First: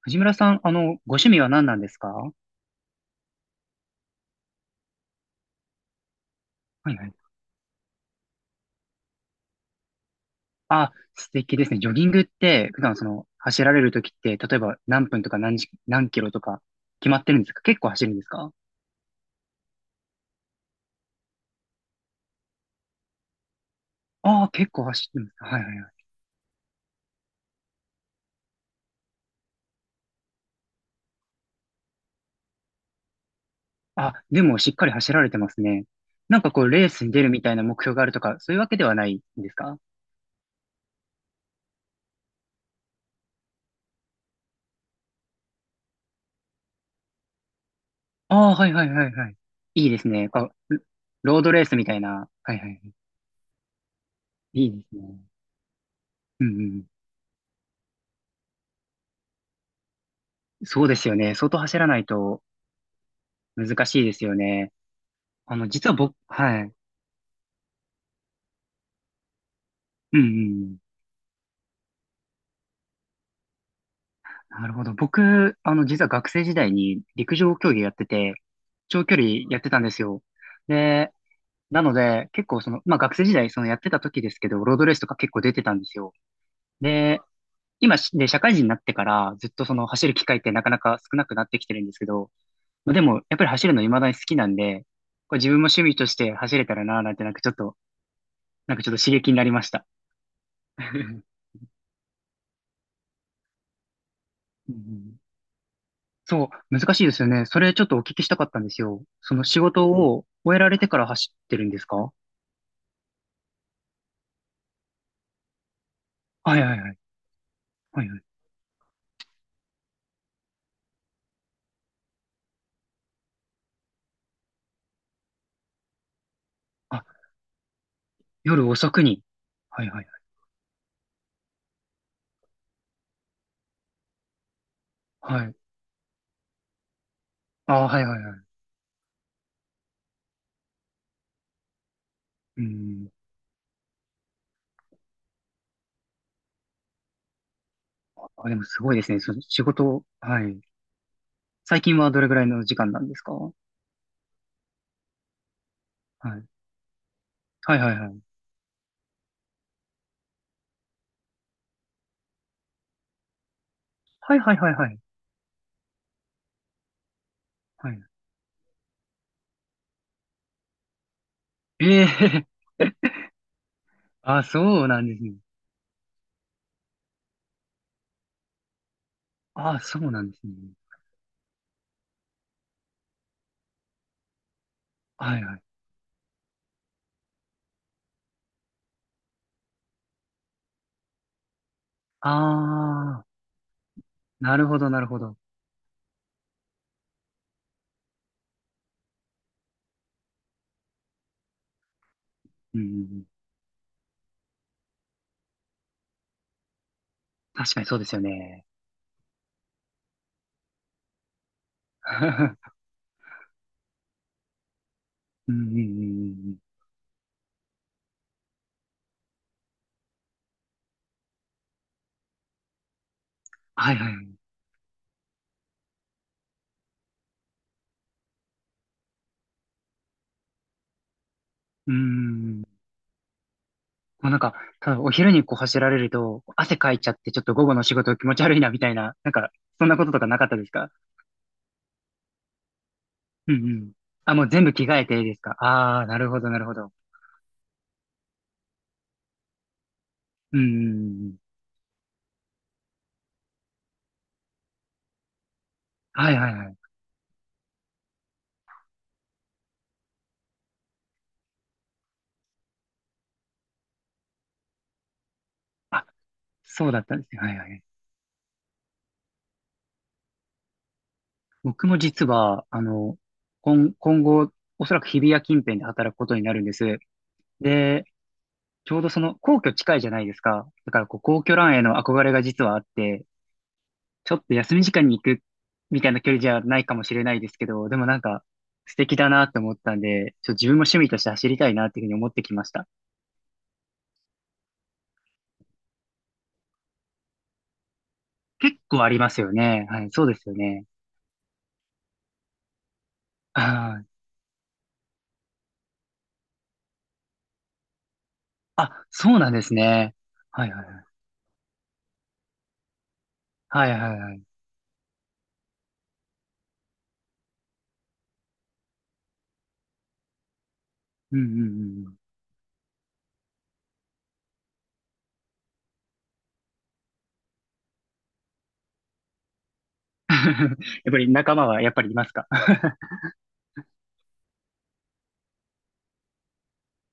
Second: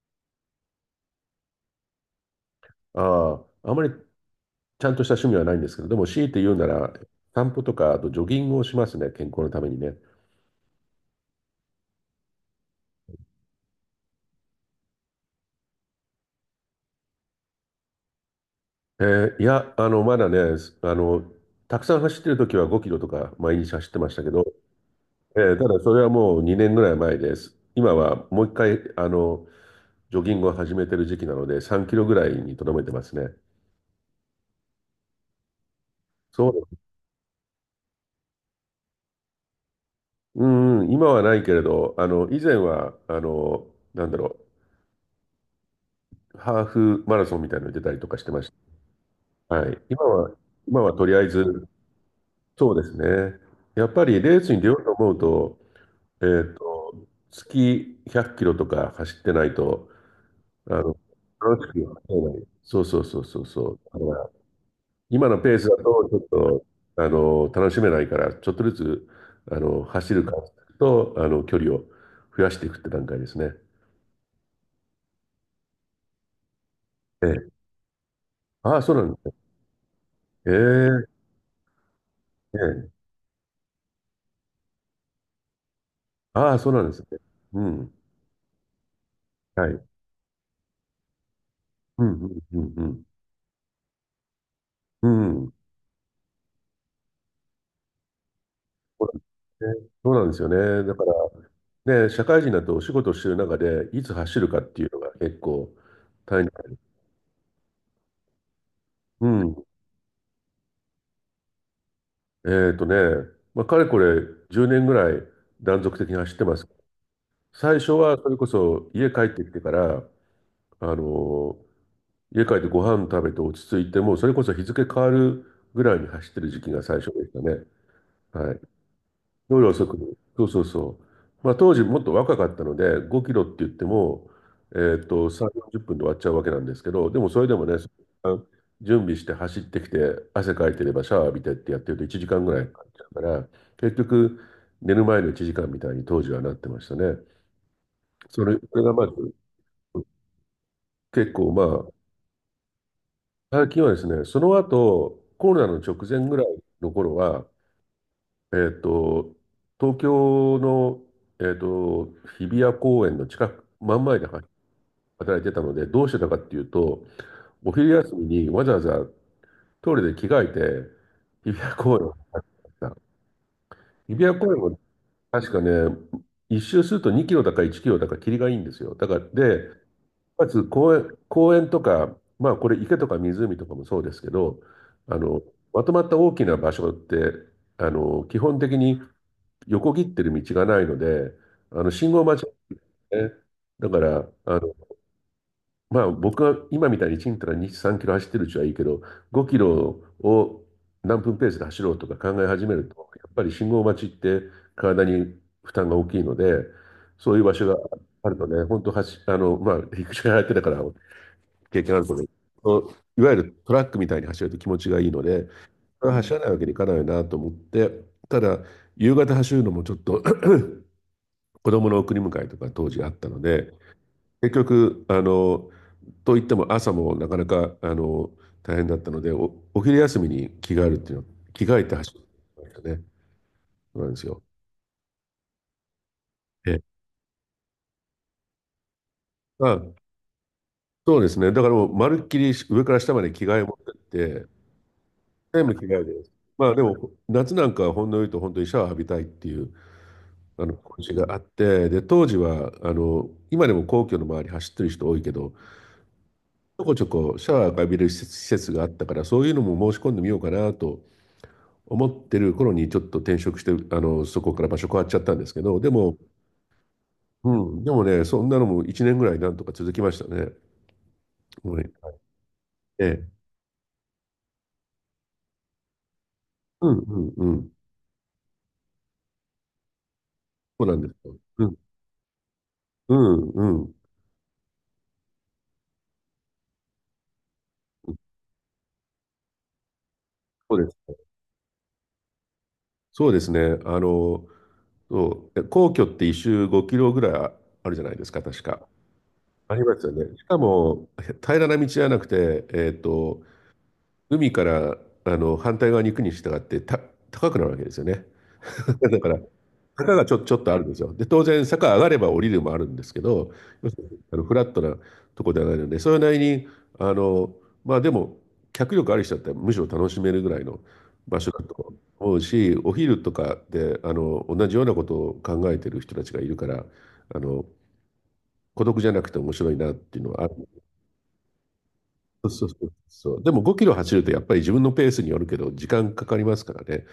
藤村さん、ご趣味は何なんですか？はああ、あまりちゃんとした趣味はないんですけど、でも強いて言うなら、いはい。散歩とか、あとジョギングをしますね、健康のためにね。あ、素敵ですね。ジョギングって、普段走られるときって、例えば何分とか何時、何キロとか、決まってるんですか？結構走るんですか？まだね、すあの、たくさん走ってる時は5キロとか毎日走ってましたけど、ああー、結構走ってます。はいたはいだはそい。れはもう2年ぐらい前です。今はもう一回、ジョギングを始めてる時期なので、3キロぐらいにとどめてますね。あ、でもしっかり走られてますね。なんかこう、そレースに出るみたいな目標があるとか、そういうわけではないんですか？う、うんうん、今はないけれど、以前は、なんだろう、ハーフマラソンみたいなのに出たりとかしてま、ああー、はいはいはいはい。はい。いいで今すね。は、今はとりあえロードレーず、スみたいな。はいはそうい。ですね。やっぱりレースにい出いよでうとす思うね。と、えうーんうん。と、月100キロとか走ってないと、あそうの、ですよね。相当楽し走くらはない走れなとい。そうそうそうそうそう。難だしいかですらよね。今のペースだと、実はち僕、ょっはと、い。楽しめないから、ちょっとずつ、走うんるう感じん。と、距離を増やしていくって段階ですね。なるほど。僕、実は学生時代にえ陸上え。競技やってて、ああ、そうな長ん距です離ね。やってたんですよ。ええ、で、なので、結え構え。まあ学生時代、やってた時ですけど、ロードレースとか結構出てたんですよ。ああ、そうなんですね。で、うん。今し、で、社会人になってから、ずっとはい。走る機会ってなかなか少なくなってきてるんですうけん、うん、ど、うん、うまあでん。も、やっぱり走るの未だに好きなんで、うこれ自ん。分も趣味として走れたらなぁなんて、なんかちょっとそうな刺ん激になりましですた。ね、そうなんですよ うね。だかんら、ね、社会人だとお仕事をしてる中で、いつ走るかっうていうのがん結構大変。そう、難しいですよね。それちょっとお聞きしたかったんですよ。うその仕ん。事を終えられてから走ってるんですか？はえっとね、まあ、かれこれ10年ぐらい断続的に走っていまはいす。はい。最初はいははい。それこそ家帰ってきてから、あの家帰ってご飯食べて落ち着いて、もうそれこそ日付変わるぐらいに走ってる時期が最あ、初でしたね。はい。夜遅くに。夜は遅いはいく。そうそうそう。まあ、当時もっと若かったので、5キロって言っても、はい。3、はい。40分で終わっちゃうわけなんですけど、でもそれでもね、あ、そはいはいのは時間い。準備して走ってきて、汗かいてればシャワー浴びてってやってると1時間ぐらういかかっちゃん。うから、結局、寝る前の1時間みたいに当時はなってましたね。そあ、でれ、もそれすごがいでまず、すね。その仕事、はい。結構ま、最あ、近はどれぐらいの時間なんですか？はい。最近はですね、その後、コロナの直前ぐらいの頃は、はいはいはい。えっと、東京の、えっと、日比谷公園の近く、真ん前ではいはいはいはい。働いてたので、どうしてたかっていうと、お昼はい。休みにわざわざトイレで着替えて、日比谷公え園を走え った。日 比谷あ、公園もそうなんですね。確かね、一周すると2キロだか1キロだか霧がいいんですよ。だから、で、あ、そうなんですまね。ず公園、公園とか、まあこれ池とか湖とかもそうですけど、あはの、いはい。まとまった大きな場所って、基本的に横切ってる道がないので、あの信号待ちなああ、んですね。だから、なるほどなるほど。まあ僕が今みたいにちんたら2、3キロ走ってるうちはいいけど、5キロを何分ペースで走ろうとか考え始めうんうるんうと、やん。っぱり信号待ちって体に負担が大きいので、そういう場所確がかにそうですよあるとね、ね。本当走、まあ陸上やってたから経験あるとね、そう、いわゆるトラックみたいに走ると気持ちがいいので、うんうんうん走らなういん。わけにいかないなと思って、ただ、夕方走るのもちょっと、 子供の送り迎えとか当時あったので、はいはい。結局、といっても朝もなかなか大変だったので、お、お昼休みに着替えるっていうの、着替えうて走るん。んもですよね。そうなんですうなんよ。か、ただお昼にこう走られると、汗え、かいちゃってちょっと午後の仕事気持ち悪いなみたいな、なんか、まあ、そんなこととかなかったですか？そうですね、だからもうまるっきり上から下まで着うん替え持うってん。っあ、もてう全部着替えていいですか？全部着替あえあー、なでるす。ほどなるまあほでど。も夏なんかはほんの言うと本当にシャワー浴びたいっていううんう気持ちんうがん。あって、で当時は今でも皇居の周り走ってる人多いけど、はいはいはい。ちょこちょこシャワーが浴びれる施設、施設があったから、そういうのも申し込んでみようかなと思ってる頃にちょっと転職して、そこから場所変わっちゃったんですけど、であ、も、そうだったんですね。うはいはん、い。でもね、そんなのも1年ぐらいなんとか続きましたね。は僕い。も実は、ええ。今後、おそらく日比谷近辺で働くことになるんでうんす。うんうん。で、ちょうどその皇居近いじゃないですか。そうだなんからですこうよ。皇居うラん。ンへの憧れが実はあっうて、んうん。ちょっと休み時間に行くみたいな距離じゃないかもしれないですけど、でもなんか素敵だなって思ったんで、ちょっと自分もそうです趣味ね。として走りたいなっていうふうに思ってきました。そうですね。そう、え、皇居って一周5キロぐらいあ、あるじゃないですか、確結か。構ありますよありね。まはすい、よそうでね。しすよかね。も、へ、平らな道じゃなくて、あー海から、あの反対側に行くに従って、た、高くなるわけですよね。 あ、だかそうらなんです坂ね。がちょ、ちょっはいとあはるいんではすい。よ。で当然坂上がれば降りるもあるんですけど、は要いすはるにいはあのい。フラットなとこではないのでそれなりに、あのまあでも脚力ある人だったらむしろ楽しめるぐらいのう場ん所だうんとうん。思うし、お昼とかで、あの同じようなことを考えてる人たちがいるから、あの孤独じゃなくて面白いなっていうのはある。 やっぱり仲間はやっぱりいますか？ そうそうそう そう、でも5キロ走るとやっぱり自分のペースによるけど時間かかりますからね。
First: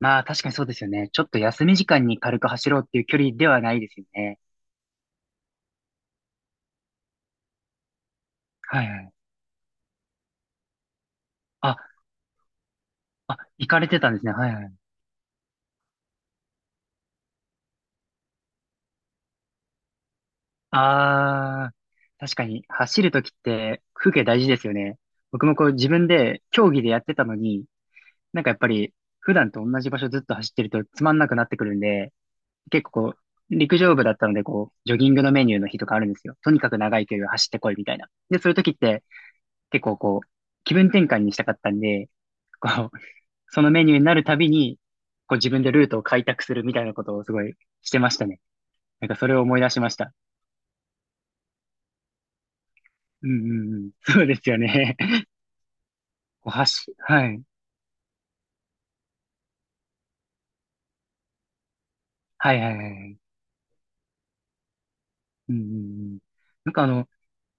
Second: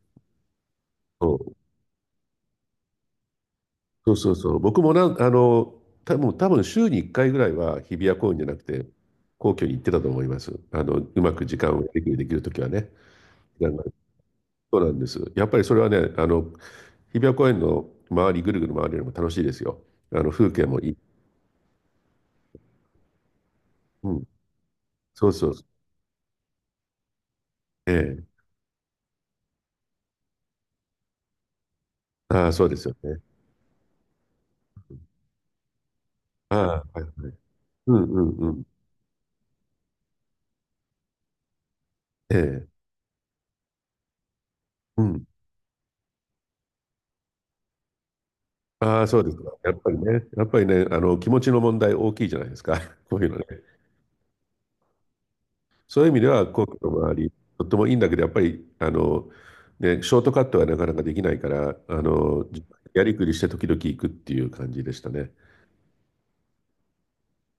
まあ確かにそうですよね。ちょっとそ休み時間に軽く走ろうっていう距離ではないですようそうね。そうそう。僕もなん、た、もう多分週に1回ぐらいは日比谷公園じゃなくはて、いはい。皇居に行ってたと思います。うまく時間あ、をできる、できるときはね。あ、時行間かが、れてたんですね。はいはい。そうなんです。やっぱりそれはね、日比谷公園の周り、ぐるぐる回るよりも楽しいですよ。風景もいい。ああ、確かに走るときってう風ん。景大事ですよね。そう僕そもうそう。こう自分で競技でやってたのに、ええ。なんかやっぱり普段と同じ場所ずっと走ってるとつまんなくなってくるんで、ああ、そうで結す構よこね。う陸上部だったのでこうジョギングのメニューの日とかあるんですよ。とあにかくあ、長はいい距離はをい。走ってこいみうたいんな。うんで、そうういうとん。きって結構こう気分転換にしたかったんで、ええ。こう、そのメニューになるたびに、うん。こう自分でルートを開拓するみたいなことをすごいしてましたね。あなあ、んかそうそでれすをか。思い出やしっまぱしりた。ね、やっぱりね、気持ちの問題大きいじゃないですか。こういううんのね。うんうん。そうですよね。そういう意味でこはう皇居の走、周はり、い。とってもいいんだけど、やっぱり、ね、ショートカットはなかなかできないから、はいはいはいはやりい。くりして時々行くっていう感じでしたね。うんうんうん。なんか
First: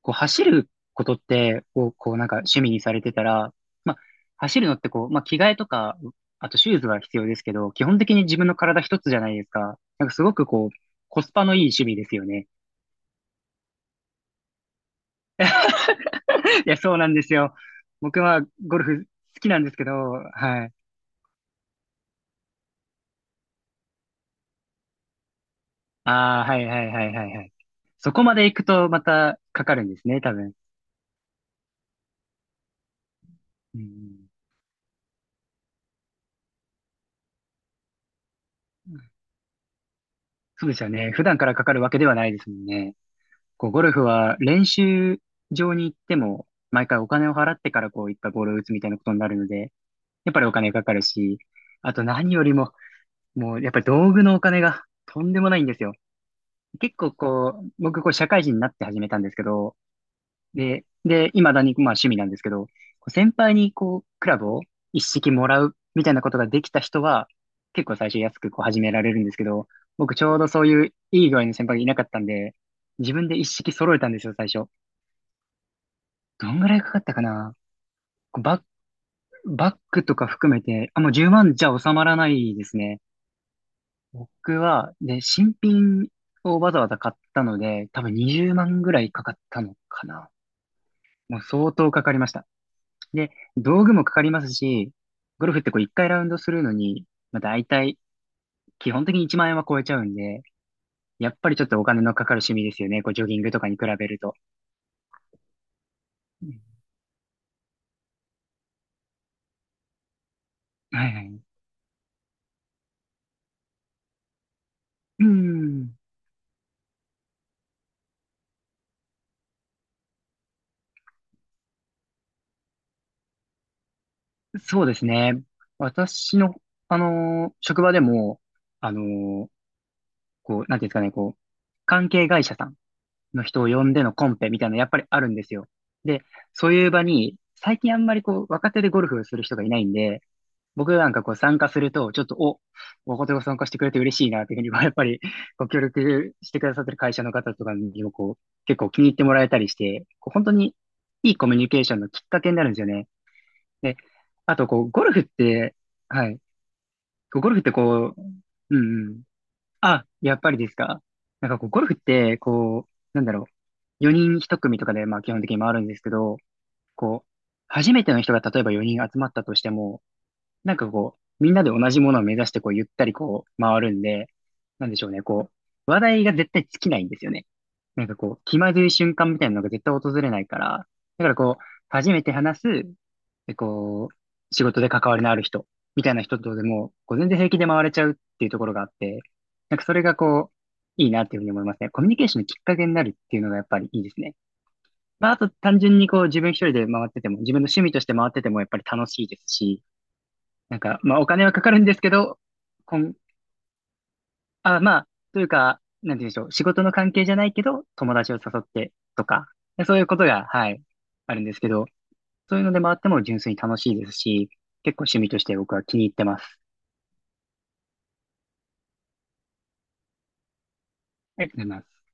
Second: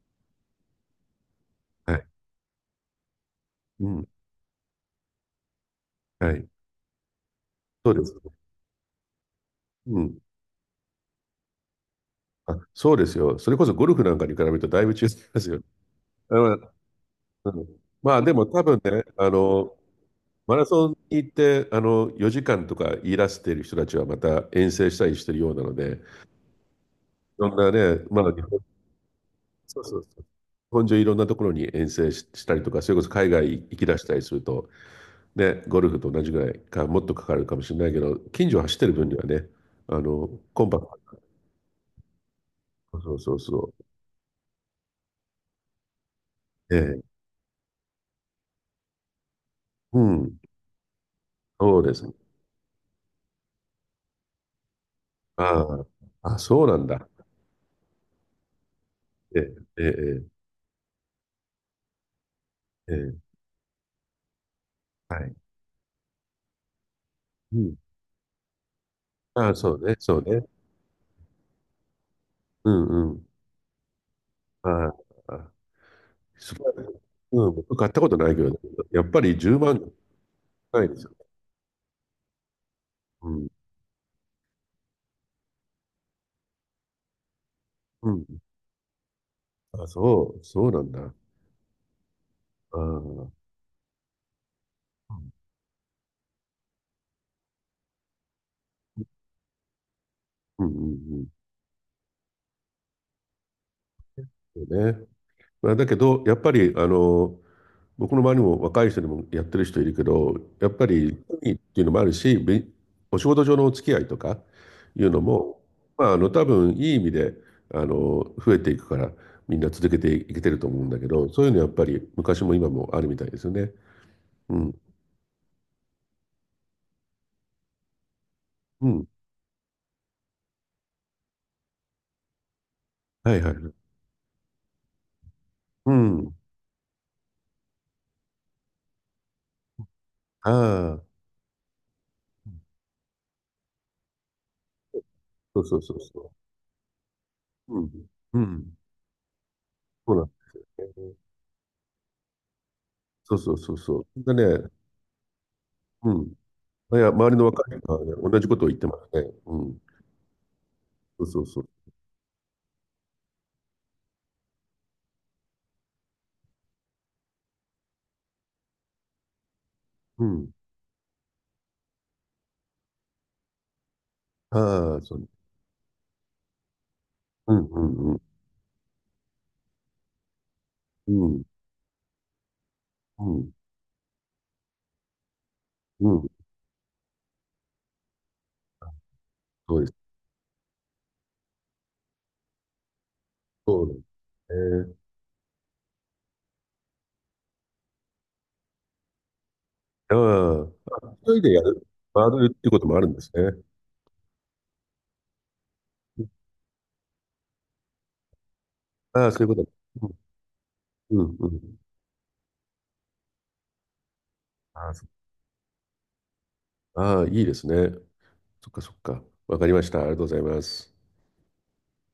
こう走ることってを、はい。こうなんか趣味にされてたら、うまあ、ん。走るのってこう、まあ、着替えとか、はい。あとシューズは必要ですけど、基そう本です。的に自分の体一つじゃないですか。うなんかん。すごくこう、コスパのいい趣味ですよね。あ、そうですよ。それこそゴルフなんかに比べるとだいぶ違いますよ。あの、いや、そうなんですうよ。ん、ま僕あではも多ゴ分ルね、フ好きなんですけど、マはラい。ソンに行って、4時間とか言い出している人たちはまた遠征したりしてるようなので、ああ、はいはいはいはいはそい。んなね、そまこだま日で行本、くとまたかかそうるんそでうすそう。ね、日多分。本中いろんなところに遠征し、したりとか、それこそ海外行うき出したりん、すると、ね、ゴルフと同じぐらいか、もっとかかるかもしれないけど、近所を走ってる分にはね、あの、コそンうでパすクよね。普段からかかるわけではないですもんね。ト。そうそうこう、そゴルフは練習場に行っても、う。え毎回え、お金を払ってからこういったボールを打つみたいなことになるので、うやっん、ぱりお金かかるし、そうであとすね。何よりも、もうやっぱり道具のお金がとんでもないんであすよ。あ、あ、そうなん結だ。構こう、僕こう社会人になって始めたんですえけど、え、ええ、で、未だにまあ趣味なんですけど、こええ、うえ先輩にこう、クラブを一え、は式い。もらうみたいなことができた人は、うん。結構最初安くこう始められるんですけああ、ど、そうね、僕そうちょうね。どそういういい具合の先輩がいなかったんで、うん、自うん。分で一式揃えたんですよ、最初。ああ、あ、どすんぐごい。らいかかったかうな。ん、僕買ったことないけどね、バッ、やっぱり10バッ万グとか含めないて、であ、すもよ。う10万じゃ収まらないですね。うん、僕は、で、新品をわざわざ買ったので、多う分ん。20万ぐらいかかったのあ、かな。そう、そうなんだ。もう相当かかりました。ああ、うで、ん道具もかかりますし、ゴルフってこう1回ラウンドするのに、まあ大体、基本的に1万円は超えちゃうんで、うんうん、やっぱりちょっとお金のかかる趣味ですよね。こうジョギングとかに比べると。そうね。まあ、だけど、やっうぱんり、僕の周りも若い人でもやってる人いるけど、やっぱはり、いはい。趣味っていうのもあるし、び、お仕事上のお付き合いとかいうのうも、ん。まあ、多分いい意味で、増えていくから、みんな続けていけてると思うんだけど、そういうのやっぱり昔も今もあるみたいですよね。うん。そうですね。私の、職場でも、うあのん。ーこう、なんていうんですかね、こう、関係会社さんはいのはい。人を呼んでのコンペみたいなのやっぱりあるんですよ。うで、ん。そういう場に、最近あんまりこう、若手でゴルフをする人がいないんで、僕あなんあ、かこう参加すると、ちょっと、若手が参加してくれて嬉しいな、というふうに、まあやっぱり、そうごそ協うそうそ力してくださってる会社の方とかう。うにん。もこうう、結ん。構気に入ってもらえたりして、そうなんこでう本当にすね。いいコミュニケーションのきっかけになるんですよね。そうそうそうで、そう。であと、ね、こう、ゴルフって、うん。はい。いや、周りこうのゴルフって若い人はね、こう、同じことを言っうてまんうすん。ね。うん。あ、やっぱりですか？そうそうなんかそこう。う、ゴルフって、こう、なんだろう。4人1組とかで、まあ基本的に回るんですけど、こう、初めての人が例えば4人集まったとしても、うん。なんかこう、みんなで同じものを目指して、こう、ゆったりこう、回るんで、なんあであ、しょうそね、う。こう、話題が絶対尽きないんですよね。うん、うなんん、うかん。こう、気まずい瞬間みたいなのが絶対訪れないから、うだからん、こう、初めて話す、うで、こう、仕事で関わりのある人、みん、たういなん。人とでも、こう、全然平気で回れちゃうっていうところがあって、なそんうかでそれす。がこう、いいなっていうふうに思いますね。コミュニケーションのきっかけになるっていうのがやっぱそうりなんいいでですね。すね。まあ、あと単純にこう、自分一人で回ってても、自分の趣味として回っててもやっぱり楽しいですし、ああ、あ、なんか、まあ、一お人金ではやかかるる、んですけ回ど、るっていうこともこあるんん、ですね。あ、まあ、というか、なんてう言うん、んでしょう。仕事の関係じゃないけど、友達を誘ってとああ、そういか、うこと。そういううことが、はい、ん、うあん、るんうですけん。ど、そういうのでもあっても純粋に楽しいですし、ああ、結構そ趣味として僕は気に入ってます。う、ああ、いいですね。そっかそっか。わかりました。ありがとうございます。ありがとうございます。